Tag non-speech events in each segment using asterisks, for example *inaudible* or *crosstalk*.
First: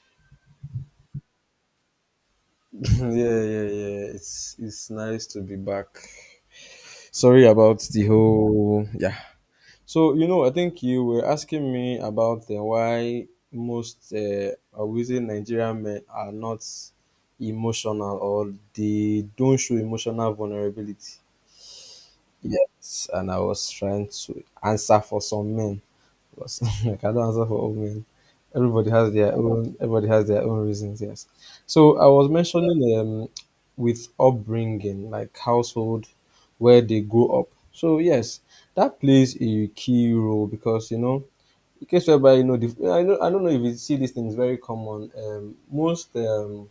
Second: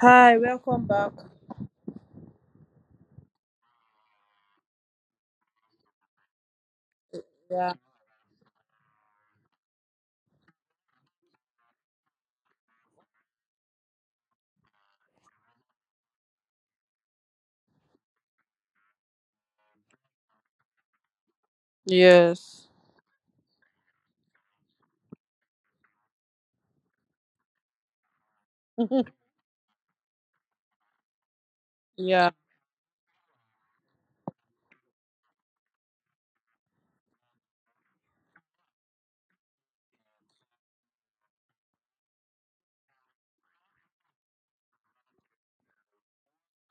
Hi, welcome back. *laughs* Yeah, yeah, yeah. It's nice to be back. Sorry Yeah. about the whole yeah. So I think you were asking me about the why most I would say Nigerian men are not emotional or they don't show emotional vulnerability. Yes. Yes, and I was trying to answer for some men. *laughs* Like I don't answer for all men. Everybody *laughs* has their own. Everybody has their own reasons. Yes. So I yeah. was mentioning with upbringing, like household, where they grow up. So yes, that plays a key role because you know, in case whereby you know, I know, I don't know if you see these things very common. Most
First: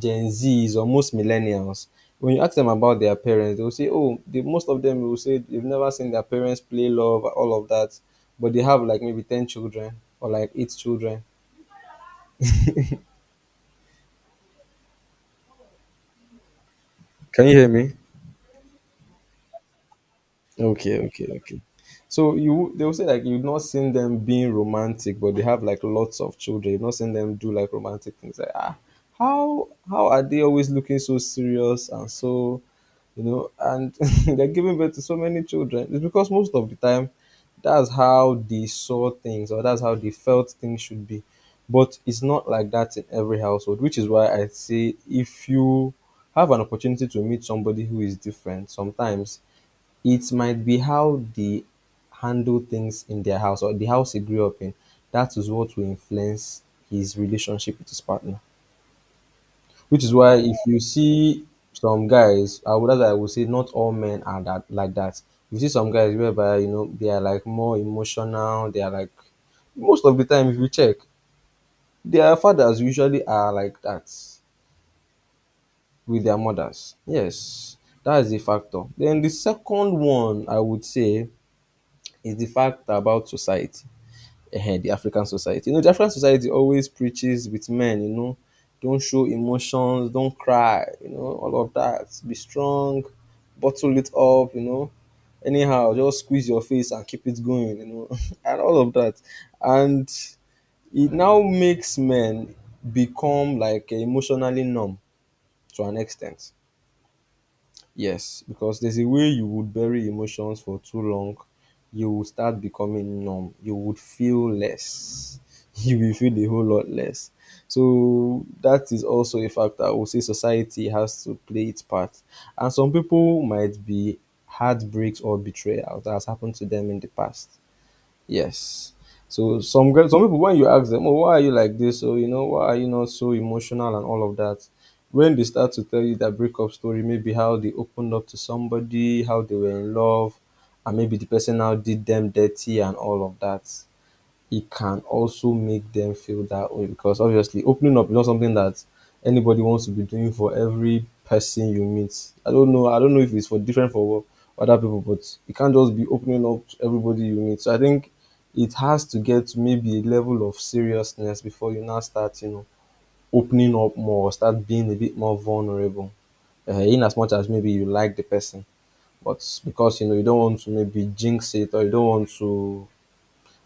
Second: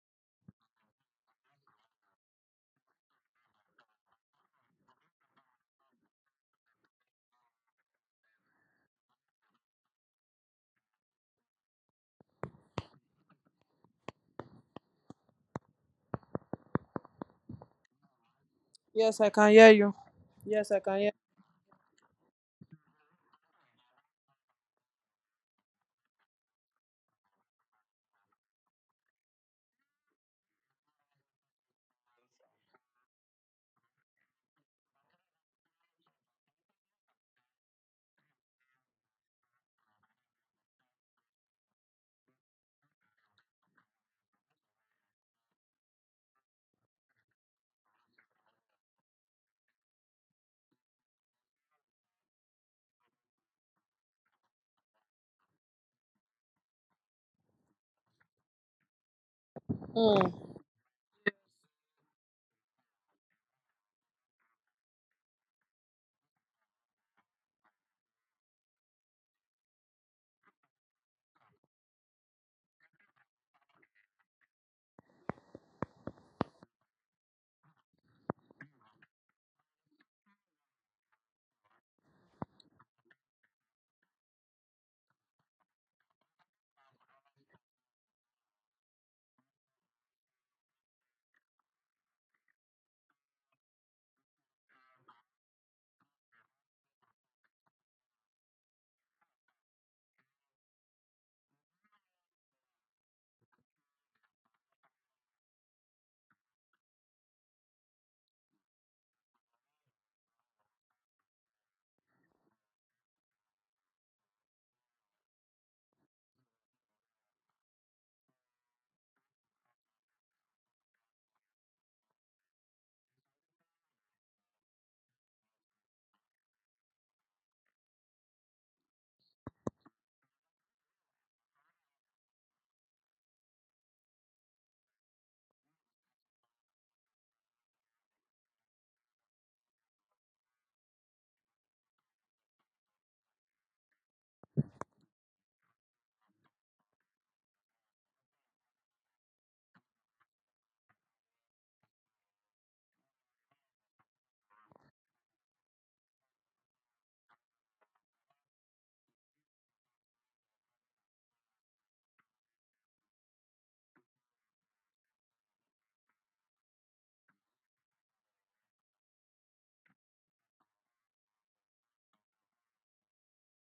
Gen Zs or most millennials, when you ask them about their parents, they will say, "Oh, most of them will say they've never seen their parents play love, all of that," but they have like maybe ten children or like eight children. Can you hear me? Yes, I can hear you. Yes, I can Okay, hear. okay, okay. So you they will say like you've not seen them being romantic, but they have like lots of children. You've not seen them do like romantic things. Like ah, how are they always looking so serious and so, you know, and *laughs* they're giving birth to so many children. It's because most of the time, that's how they saw things or that's how they felt things should be. But it's not like that in every household, which is why I say if you have an opportunity to meet somebody who is different, sometimes it might be how they handle things in their house or the house he grew up in. That is what will influence his relationship with his partner. Which is why Mm. if you see some guys, I would say not all men are that like that. You see some guys whereby you know they are like more emotional. They are like most of the time if you check, their fathers usually are like that with their mothers. Yes, that is a factor. Then the second one I would say is the fact about society. The African society. You know, the African society always preaches with men, you know, don't show emotions, don't cry, you know, all of that. Be strong, bottle it up, you know. Anyhow, just squeeze your face and keep it going, you know, *laughs* and all of that. And it now makes men become like emotionally numb to an extent. Yes, because there's a way you would bury emotions for too long, you will start becoming numb. You would feel less. *laughs* You will feel a whole lot less. So that is also a factor. I would say society has to play its part. And some people might be heartbreaks or betrayal that has happened to them in the past. Yes. So some girls, some people, when you ask them, "Oh, why are you like this? Oh, you know, why are you not so emotional?" and all of that, when they start to tell you that breakup story, maybe how they opened up to somebody, how they were in love, and maybe the person now did them dirty and all of that, it can also make them feel that way because obviously opening up is not something that anybody wants to be doing for every person you meet. I don't know. I don't know if it's for different for other people, but you can't just be opening up to everybody you meet. So I think it has to get to maybe a level of seriousness before you now start, you know, opening up more, start being a bit more vulnerable. In as much as maybe you like the person, but because you know you don't want to maybe jinx it or you don't want to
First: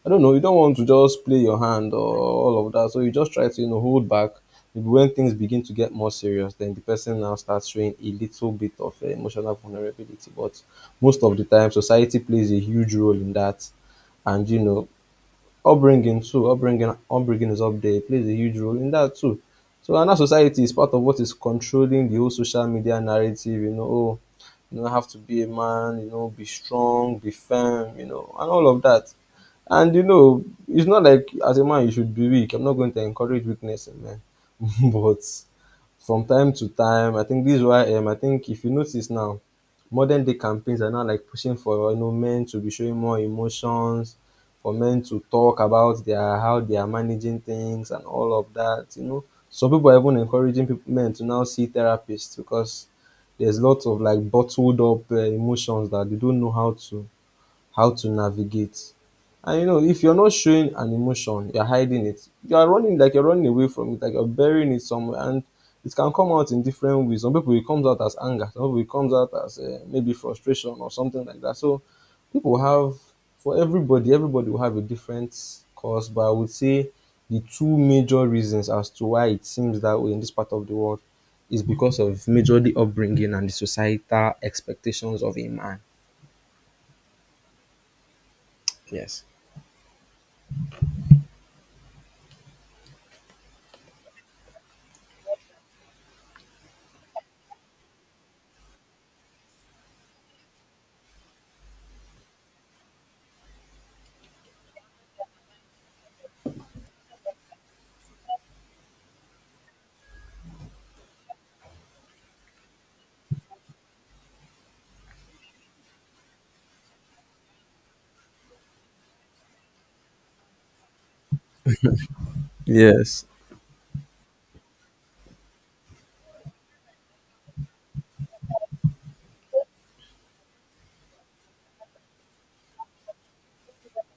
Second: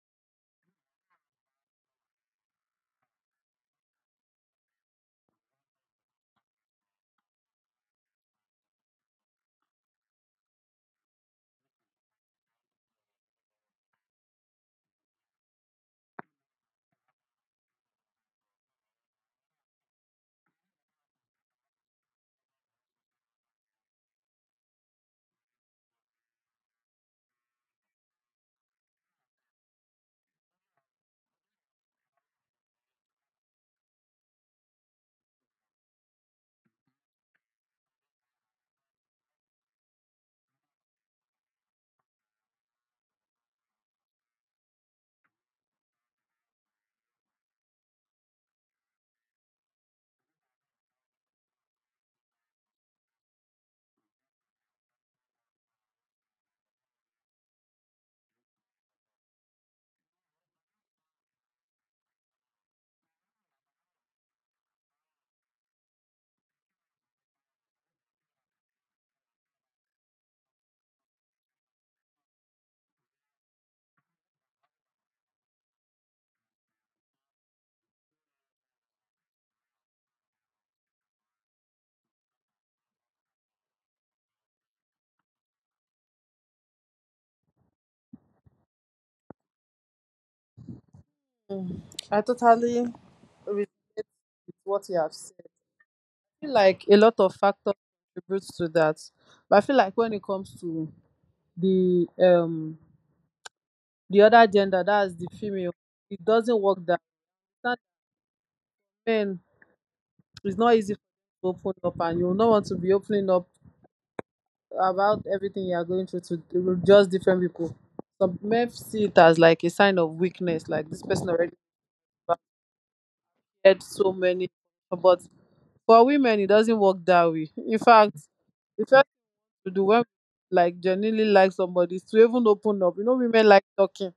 I don't know, you don't want to just play your hand or all of that. So you just try to, you know, hold back. Maybe when things begin to get more serious, then the person now starts showing a little bit of emotional vulnerability. But most of the time, society plays a huge role in that. And, you know, upbringing is up there. It plays a huge role in that too. So and that society is part of what is controlling the whole social media narrative, you know. Oh, you know, have to be a man, you know, be strong, be firm, you know, and all of that. And you know, it's not like as a man you should be weak. I'm not going to encourage weakness, man. *laughs* But from time to time. I think this is why I think if you notice now, modern day campaigns are now like pushing for you know men to be showing more emotions, for men to talk about their how they are managing things and all of that. You know, some people are even encouraging people, men to now see therapists because there's lots of like bottled up emotions that they don't know how to navigate. And you know, if you're not showing an emotion, you're hiding it. You are running, like you're running away from it, like you're burying it somewhere, and it can come out in different ways. Some people it comes out as anger, some people it comes out as maybe frustration or something like that. So people have for everybody, everybody will have a different cause, but I would say the two major reasons as to why it seems that way in this part of the world is because of majorly upbringing and the societal expectations of a man. Yes. Mm. I totally relate with what you have said. I feel like a lot of factors contribute to that, but I feel like when it comes to the the other gender, that's the female, it doesn't work that, men, it's not easy to open up, and you will not want to be opening up about everything you are going through to with just different people. Some men see it as like a sign of weakness, like this person already Yes. had so many. But for women, it doesn't work that way. In fact, the first thing to do when like genuinely like somebody is to even open up. You know, women like talking.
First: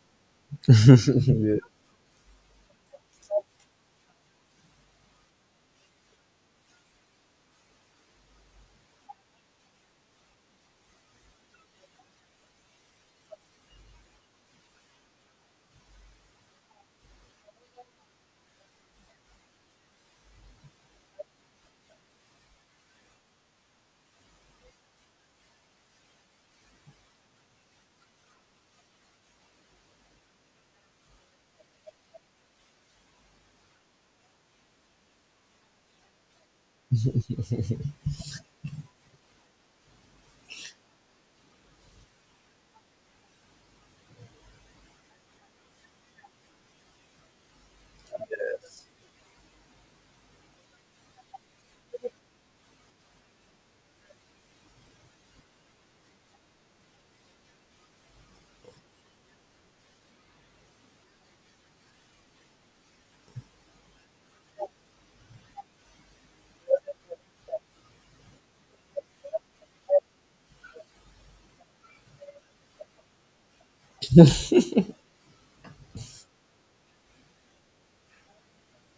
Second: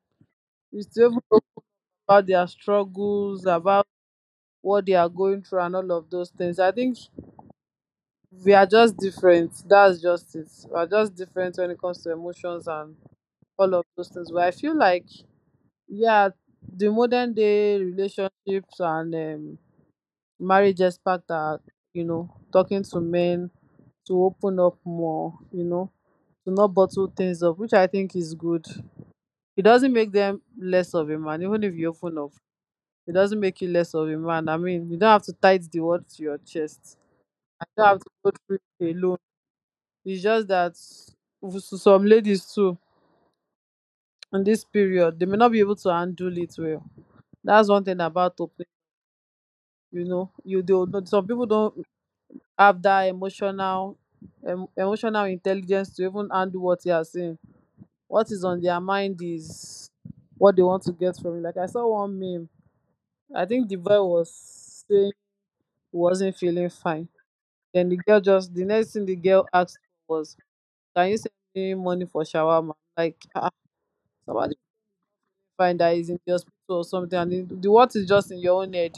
It's to even talk Yeah. about their struggles, about what they are going through, and all of those things. I think we are just different. That's just it. We are just different when it comes to emotions and all of those things. But I feel like, yeah, the modern day relationships and marriage experts are, you know, talking to men to open up more, you know, to not bottle things up, which I think is good. It doesn't make them less of a man, even if you open up. It doesn't make you less of a man. I mean, you don't have to tie the word to your chest. I don't have to go through it alone. It's just that with some ladies too, in this period, they may not be able to handle it well. That's one thing about, you know, you do will not, some people don't have that emotional intelligence to even handle what they are saying. What is on their mind is what they want to get from it. Like, I saw one meme. I think the boy was saying he wasn't feeling fine, then the girl, just the next thing the girl asked was, can you send me money for shawarma? Like, ah, somebody find that is in the hospital or something, and the what is just in your own head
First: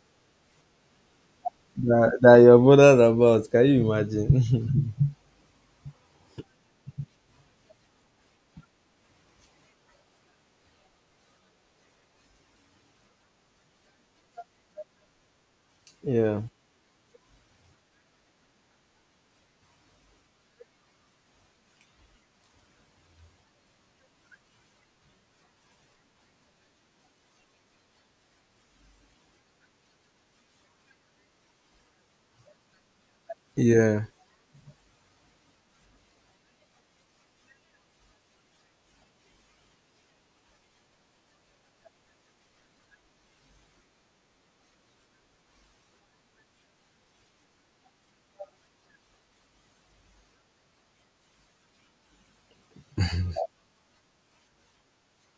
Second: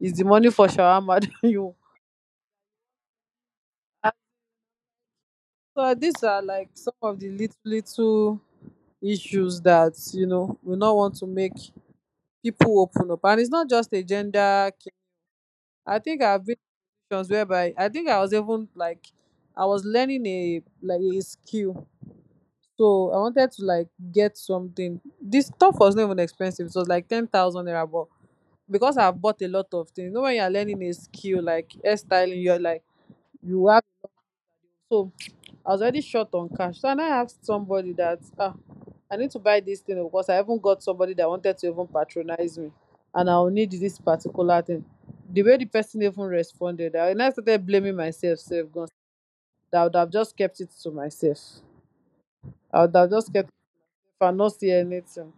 is the money for shawarma *laughs* that you. That you're bothered about. Can you imagine? *laughs* So these are like some of the little issues that, you know, we not want to make people open up, and it's not just a gender. I think Yeah. I've been in situations whereby I think I was even like I was learning a like a skill, so I wanted to like get something. This stuff was not even expensive; it was like 10,000 naira, but because I've bought a lot of things. You know, when you're learning a skill like hairstyling, you're like you have, Yeah. so I was already short on cash. So and I asked somebody that, ah, I need to buy this thing, oh, because I haven't got somebody that wanted to even patronize me and I'll need this particular thing. The way the person even responded, I and I started blaming myself, self guns. That I would have just kept it to myself. I would have just kept it and not say anything.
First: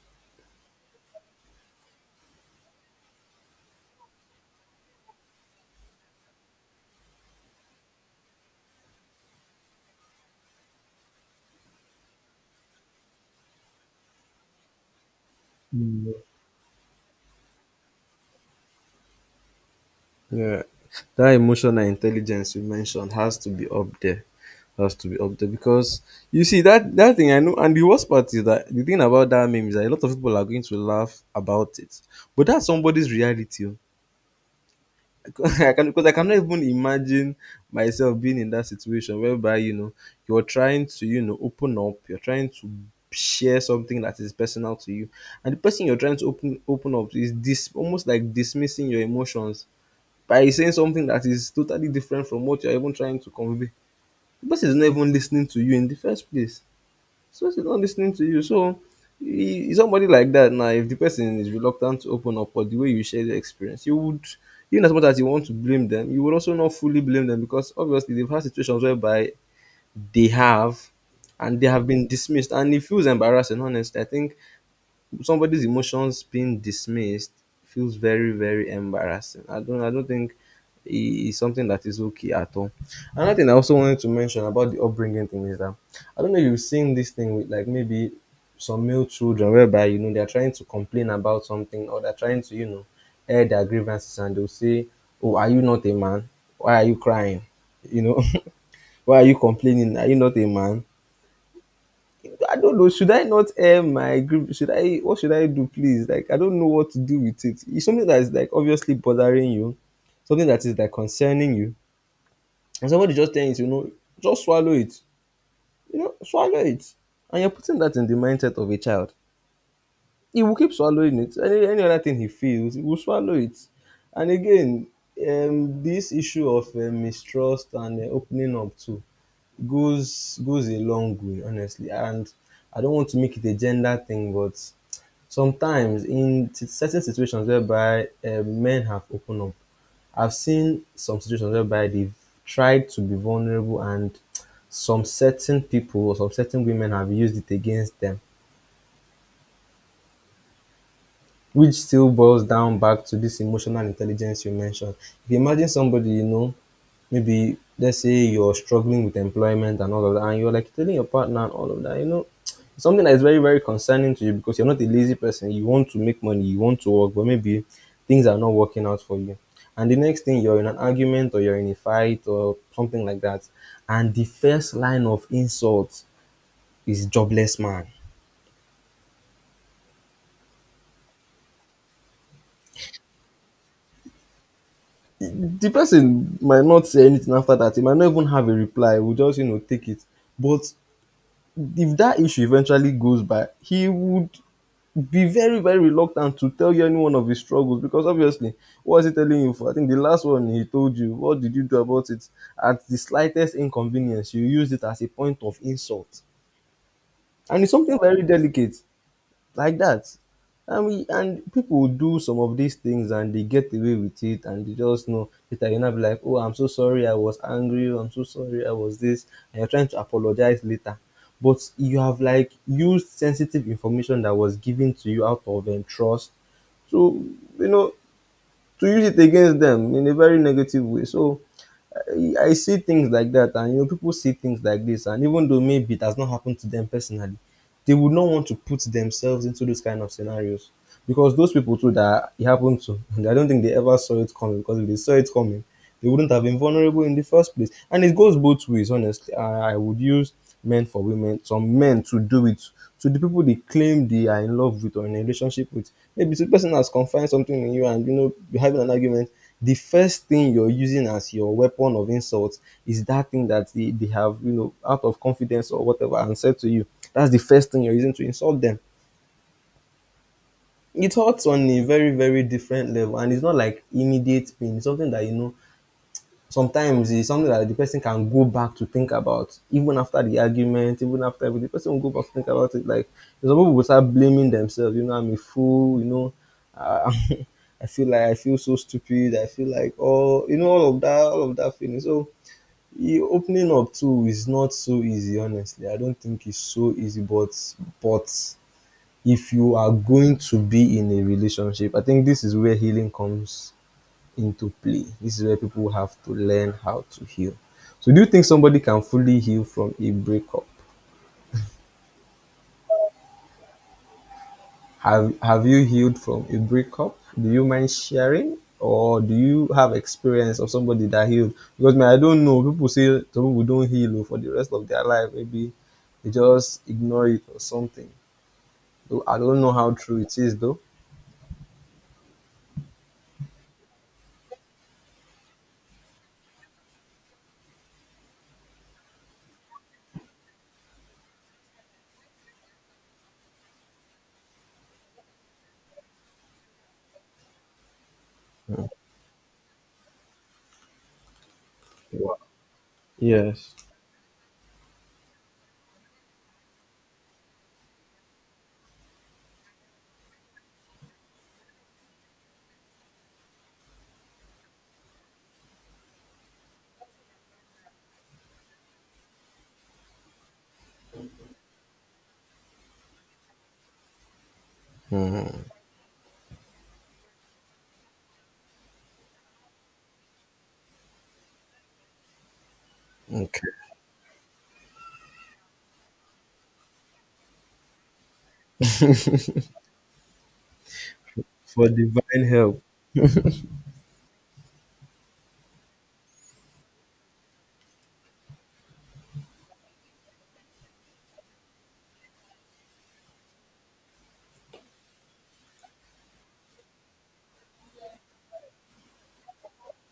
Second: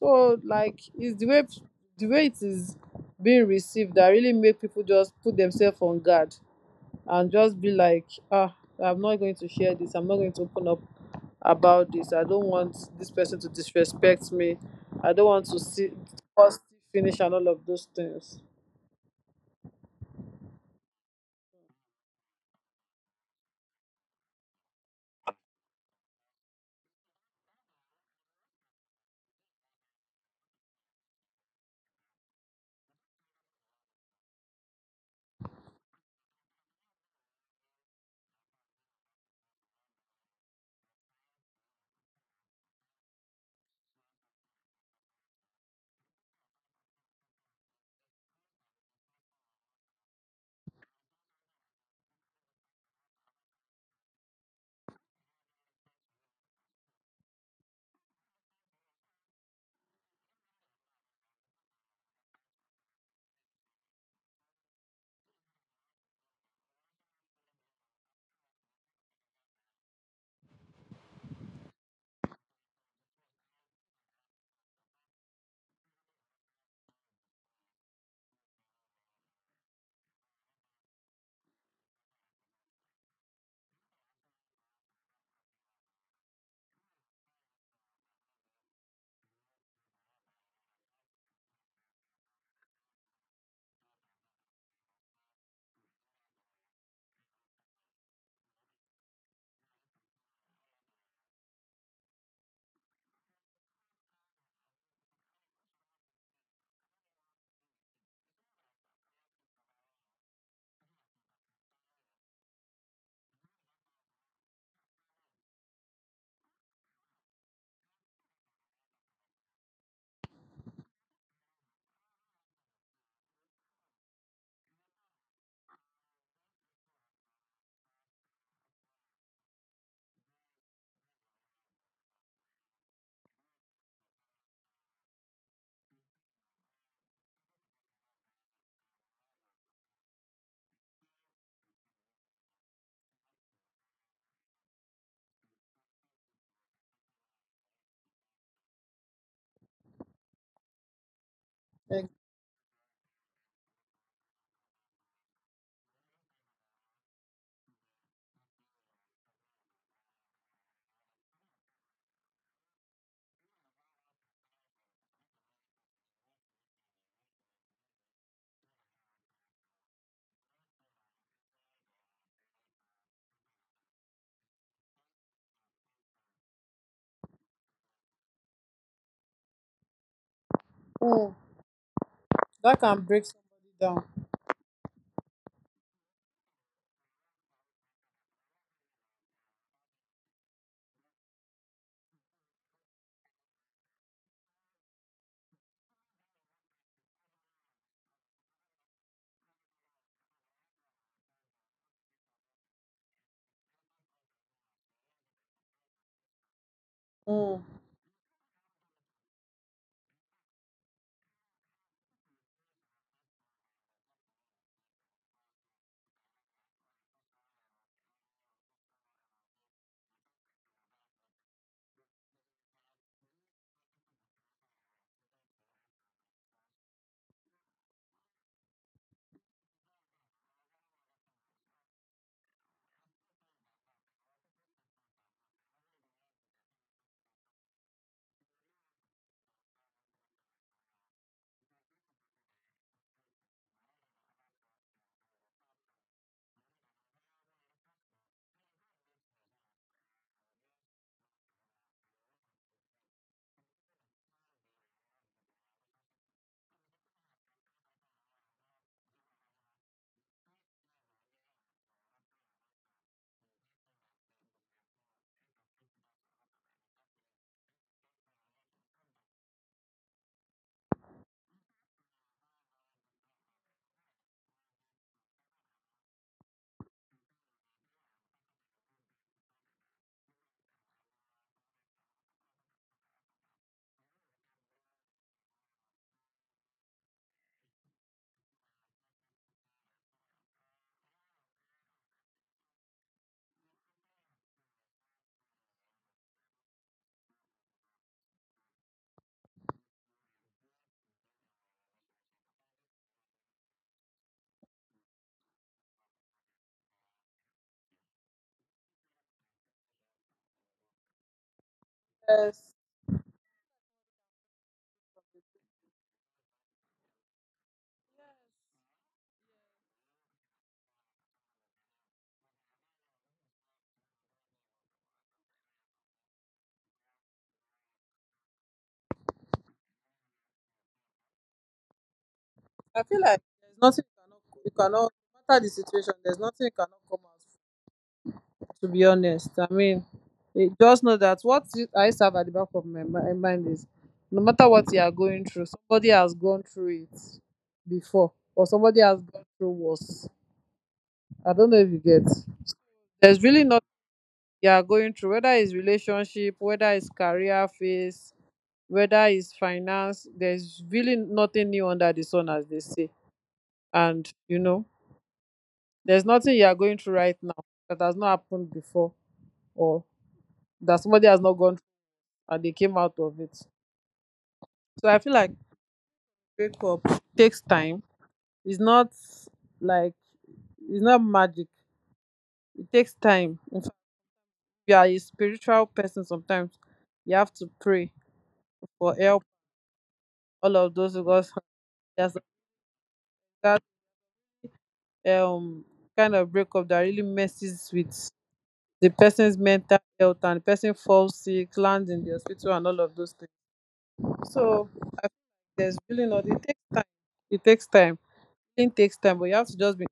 So like it's the way it is being received that really make people just put themselves on guard and just be like, ah, I'm not going to share this. I'm not going to open up about this. I don't want this person to disrespect me. I don't want to see Mm. us finish and all of those things. Yeah. That emotional intelligence you mentioned has to be up there. Has to be up there because you see that thing I know, and the worst part is that the thing about that meme is that a lot of people are going to laugh about it. But that's somebody's reality. Oh. *laughs* Because I cannot even imagine myself being in that situation whereby you know you're trying to you know open up, you're trying to share something that is personal to you, and the person you're trying to open up to is this almost like dismissing your emotions by saying something that is totally different from what you're even trying to convey. The person is not even listening to you in the first place. So it's not listening to you. So somebody like that now, if the person is reluctant to open up or the way you share the experience, you would, even as much as you want to blame them, you would also not fully blame them because obviously they've had situations whereby they have they have been dismissed, and it feels embarrassing, honestly. I think somebody's emotions being dismissed feels very, very embarrassing. I don't think is something that is okay at all. Another thing I also wanted to mention about the upbringing thing is that I don't know if you've seen this thing with like maybe some male children whereby you know they're trying to complain about something or they're trying to you know air their grievances, and they'll say, "Oh, are you not a man? Why are you crying? You know, *laughs* why are you complaining? Are you not a man?" I don't know. Should I not air my grief? Should I? What should I do, please? Like, I don't know what to do with it. It's something that is like obviously bothering you, something that is like concerning you, and somebody just telling you, you know, just swallow it. You know, swallow it, and you're putting that in the mindset of a child. He will keep swallowing it. Any other thing he feels, he will swallow it. And again, this issue of mistrust and opening up to goes a long way, honestly. And I don't want to make it a gender thing, but sometimes certain situations whereby men have opened up, I've seen some situations whereby they've tried to be vulnerable, and some certain people or some certain women have used it against them, which Like, still boils down back to this emotional intelligence you mentioned. If you imagine somebody, you know, maybe let's say you're struggling with employment and all of that, and you're like telling your partner and all of that, you know, it's something that is very, very concerning to you because you're not a lazy person. You want to make money, you want to work, but maybe things are not working out for you. And the next thing you're in an argument or you're in a fight or something like that, and the first line of insult is jobless man. mm, that can break somebody down. The person might not say anything after that. He might not even have a reply. We'll just, you know, take it. But if that issue eventually goes by, he would be very, very reluctant to tell you any one of his struggles because obviously, what is he telling you for? I think the last one he told you, what did you do about it? At the slightest inconvenience, you used it as a point of insult. And it's Mm. something very delicate. Like that. And people will do some of these things and they get away with it and they just know later you not be like, oh, I'm so sorry, I was angry, I'm so sorry, I was this, and you're trying to apologize later. But you have like used sensitive information that was given to you out of trust. So you know to use it against them in a very negative way. So I see things like that, and you know, people see things like this, and even though maybe it has not happened to them personally, they would not want to put themselves into those kind of scenarios because those people too that it happened to, *laughs* and I don't think they ever saw it coming because if they saw it coming, they wouldn't have been vulnerable in the first place. And it goes both ways, honestly. I would use men for women, some men to do it to the people they claim they are in love with or in a relationship with. Maybe so the person has confided something in you and you know you're having an argument. The first thing you're using as your weapon of insult is that thing that they have, you know, out of confidence or whatever, and said to you. That's the first thing you're using to insult them. It hurts on a very, very different level, and it's not like immediate pain, it's something that you know sometimes it's something that the person can go back to think about even after the argument, even after the person will go back to think about it like some people will start blaming themselves, you know, I'm a fool, you know, uh, *laughs* I feel like I feel so stupid, I feel like, oh, you know, all of that, all of that feeling. So you opening up too is not so easy, honestly, I don't think it's so easy, but if you are going to be in a relationship, I think this is where healing comes into play. This is where people have to learn how to heal. So, do you think somebody can fully heal from a breakup? Yes, Have you healed from a breakup? Do you mind sharing, or do you have experience of somebody that healed? Because man, I don't know. People say some people don't heal oh, for the rest of their life. Maybe they just ignore it or something. Though I don't know how true it is though. I feel like there's nothing you cannot, no matter the situation, there's nothing you cannot come out. To be honest, I mean, just know that I used to have at the back of my mind is, no matter what you are going through, somebody has gone through it before, or somebody has gone through worse. I don't know if you get. Wow. There's really not, you are going through, whether it's relationship, whether it's career phase, whether it's finance, there's really nothing new under the sun, as they say. And, you know, there's nothing you are going through right now that has not happened before or that somebody has not gone and they came out of it. So I feel like breakup takes time. It's not like, it's not magic. It takes time. Okay. In fact, if you are a spiritual person, sometimes you have to pray for help. All of those, because For there's divine help. that um kind of breakup that really messes with the person's mental health and the person falls sick, lands in the hospital, and all of those things. So I feel like there's really not. It takes time. It takes time. It takes time, but you have to just be,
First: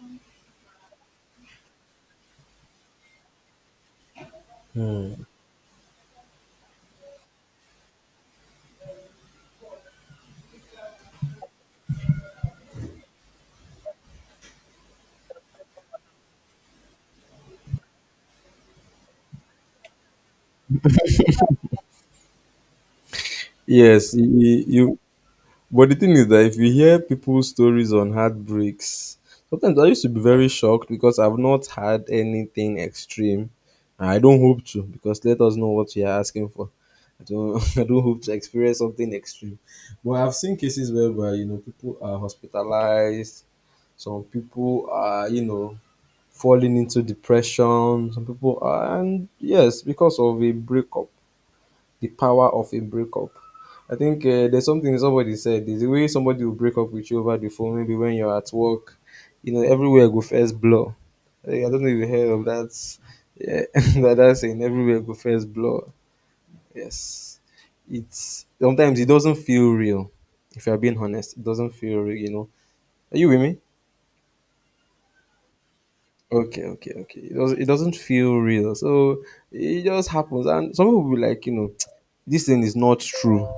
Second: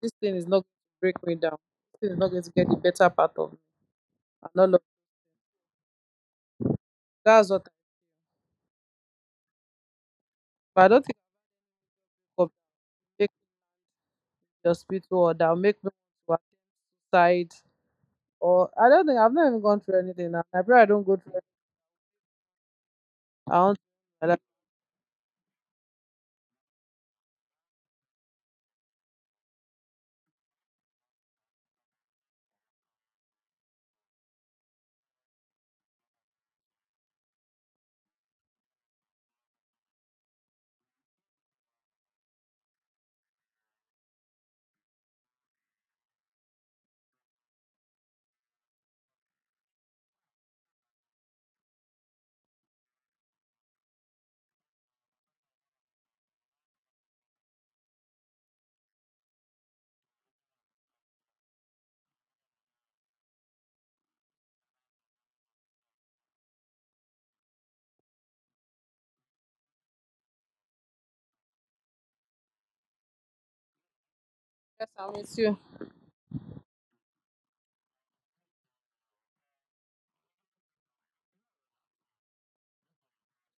this thing is not going to break me down. This thing is not going to get the better part of me. And all of that's what, I don't think I'll make the hospital or that'll make me want to side. Or I don't think I've not even gone through anything now. I pray I don't go through anything. I Yes, don't. you. But the thing is that if you hear people's stories on heartbreaks, sometimes I used to be very shocked because I've not had anything extreme. And I don't hope to because let us know what you are asking for. I don't, *laughs* I don't hope to experience something extreme. But I've seen cases whereby, you know, people are hospitalized, some people are, you know, falling into depression, some people are, and yes, because of a breakup, the power of a breakup. I think there's something somebody said. There's the way somebody will break up with you over the phone, maybe when you're at work, you know, everywhere go first blur. Eh, I don't know if you heard of that. Yeah, *laughs* that saying, everywhere go first blur. Yes. It's sometimes it doesn't feel real. If you're being honest, it doesn't feel real, you know. Are you with me? Yes, I'm with you. Okay, okay, okay. It doesn't feel real. So it just happens. And some people will be like, you know, *tsk* this thing is not true.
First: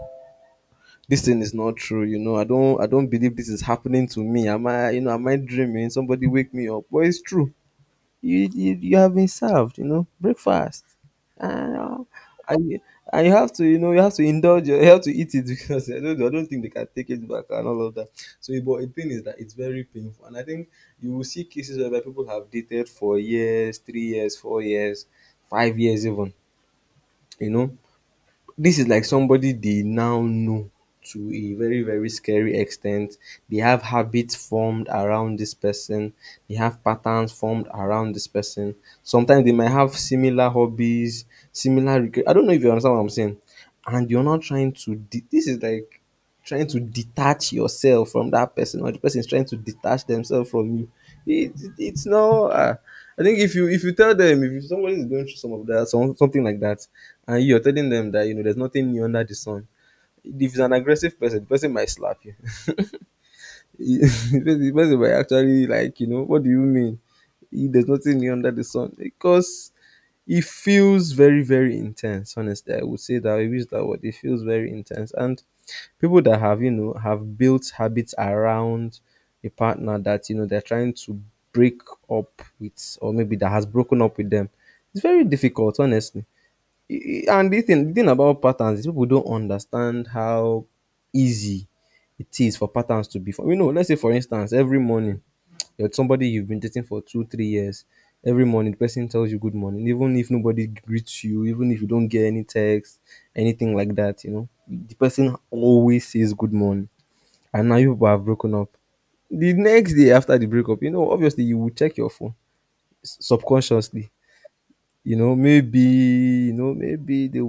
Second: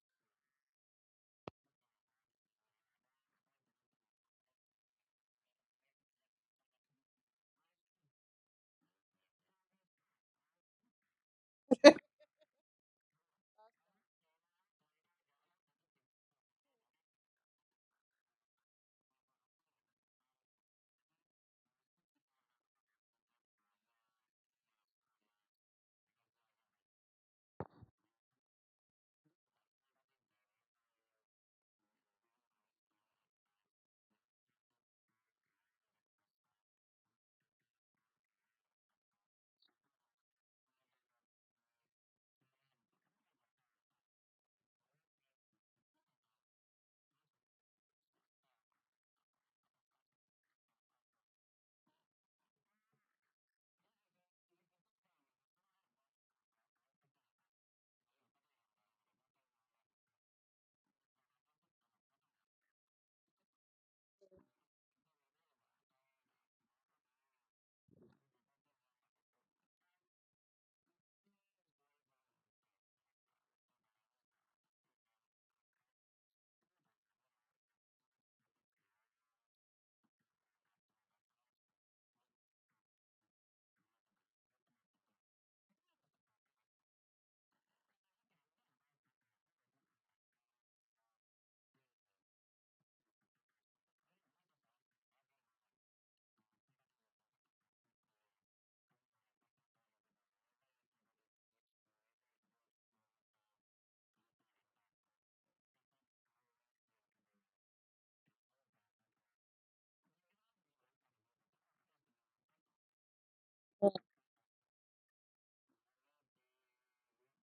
This thing is not true, you know, I don't believe this is happening to me. Am I, you know, am I dreaming? Somebody wake me up. But it's true. You have been served, you know, breakfast and, uh, and you, and you have to, you know, you have to indulge, you have to eat it, *laughs* because I don't think they can take it back and all of that. So but the thing is that it's very painful, and I think you will see cases where people have dated for years, 3 years, 4 years, 5 years even, you know, this is like somebody they now know to a very, very scary extent. They have habits formed around this person, they have patterns formed around this person, sometimes they might have similar hobbies, similar regret. I don't know if you understand what I'm saying, and you're not trying to de- this is like trying to detach yourself from that person, or the person is trying to detach themselves from you. It's not I think if you tell them, if somebody is going through some of that, something like that, and you're telling them that, you know, there's nothing new under the sun. If it's an aggressive person, the person might slap you. *laughs* The person might actually like, you know, what do you mean? There's nothing new under the sun because it feels very, very intense. Honestly, I would say that I use that word. It feels very intense, and people that have, you know, have built habits around a partner that, you know, they're trying to break up with, or maybe that has broken up with them, it's very difficult, honestly. And the thing about patterns is people don't understand how easy it is for patterns to be formed. You know, let's say, for instance, every morning, you're somebody you've been dating for two, 3 years, every morning the person tells you good morning, even if nobody greets you, even if you don't get any text, anything like that, you know, the person always says good morning. And now you people have broken up. The next day after the breakup, you know, obviously you will check your phone subconsciously. You know, maybe they will